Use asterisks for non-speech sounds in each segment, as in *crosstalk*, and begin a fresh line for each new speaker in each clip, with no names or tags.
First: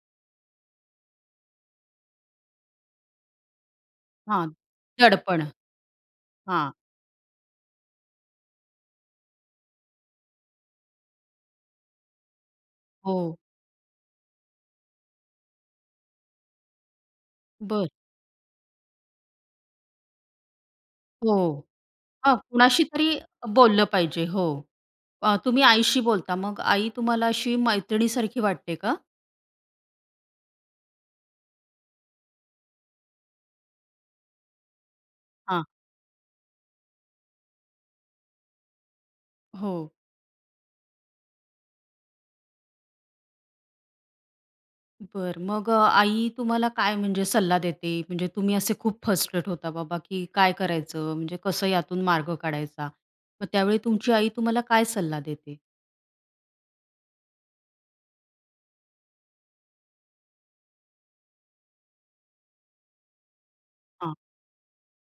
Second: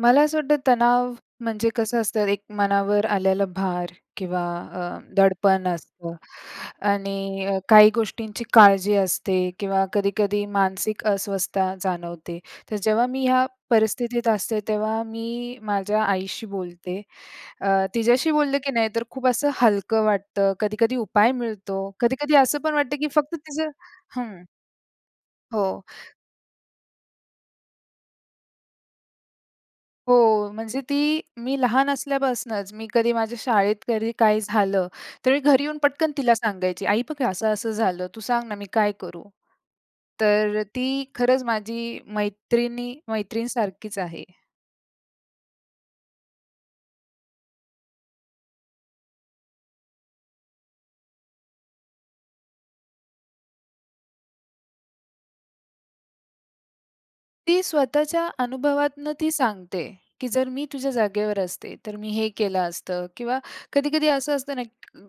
मला असं वाटतं तणाव म्हणजे कसं असतं एक मनावर आलेला भार किंवा
हां,
अ,
दडपण.
दडपण असतं.
हां.
आणि अ, काही गोष्टींची काळजी असते किंवा कधी-कधी मानसिक अस्वस्थता जाणवते. तर जेव्हा मी
हो.
ह्या परिस्थितीत असते, तेव्हा मी माझ्या आईशी बोलते. अ,
बरं.
तिच्याशी बोललं की नाही, तर खूप असं हलकं वाटतं, कधी-कधी उपाय
हो.
मिळतो. कधी-कधी
हां,
असं पण वाटतं की
कुणाशीतरी
फक्त तिचं
बोललं पाहिजे.
हं.
हो. अ, तुम्ही
हो.
आईशी बोलता, मग आई तुम्हाला अशी मैत्रिणीसारखी वाटते का?
हो. म्हणजे ती मी लहान असल्यापासनंच मी कधी माझ्या शाळेत कधी काही झालं, तर मी घरी
हां.
येऊन पटकन तिला सांगायची, "आई बघ हे असं-असं झालं, तू सांग ना मी काय करू?"
हो.
तर ती खरंच माझी मैत्रिणी मैत्रीणसारखीच आहे.
बरं. मग अ, आई तुम्हाला काय म्हणजे सल्ला देते? म्हणजे तुम्ही असे खूप फ्रस्ट्रेट होता बाबा की काय करायचं? म्हणजे कसं यातून मार्ग काढायचा? मग त्यावेळी तुमची आई तुम्हाला काय सल्ला देते?
ती स्वतःच्या अनुभवातनं ती सांगते, की जर मी तुझ्या जागेवर असते, तर मी हे केलं असतं. किंवा कधी-कधी
हां.
असं असतं ना,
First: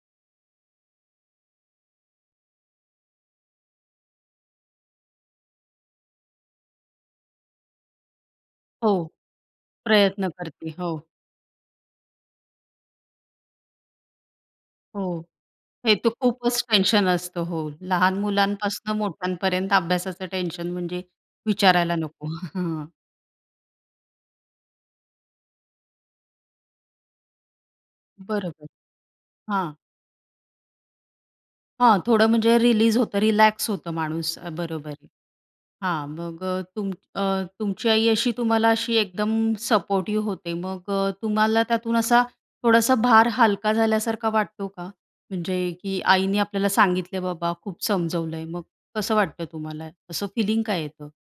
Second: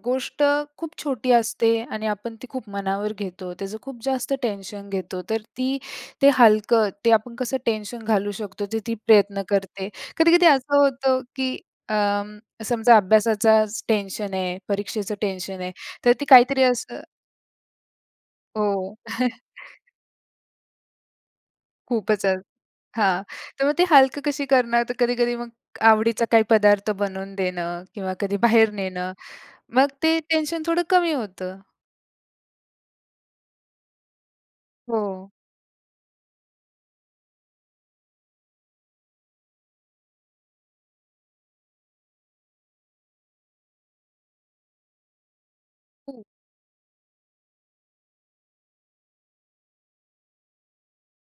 गोष्ट खूप छोटी असते आणि आपण ती खूप मनावर घेतो. त्याचं खूप जास्त टेन्शन घेतो. तर ती ते हलकं, ते आपण कसं टेन्शन घालू शकतो, ते
हो.
ती प्रयत्न करते.
प्रयत्न
कधी-कधी
करते.
असं
हो.
होतं, की अं, समजा अभ्यासाचाच टेन्शन आहे, परीक्षेचं
हो.
टेन्शन आहे.
हे तर
तर ती
खूपच
काहीतरी असं
टेन्शन असतं. हो. लहान मुलांपासून
हो.
मोठ्यांपर्यंत
*chuckles*
अभ्यासाचं टेन्शन म्हणजे, विचारायला
खूपच
नको.
अ
हां.
हां. तर मग ते हलकं कशी करणार? तर कधी-कधी मग, आवडीचा काही पदार्थ बनवून देणं किंवा कधी
बरोबर.
बाहेर नेणं.
हां.
मग ते टेन्शन थोडं कमी होतं.
हां, थोडं म्हणजे रिलीज होतं, रिलॅक्स होतं माणूस. बरोबर आहे.
हो.
हां. मग अ, तुम अ, तुमची आई अशी तुम्हाला अशी एकदम सपोर्टिव्ह होते. मग अ, तुम्हाला त्यातून असा थोडासा भार हलका झाल्यासारखा वाटतो का? म्हणजे की
खूप.
आईने आपल्याला सांगितलंय बाबा खूप समजवलंय. मग कसं वाटतं तुम्हाला? असं फिलिंग काय येतं?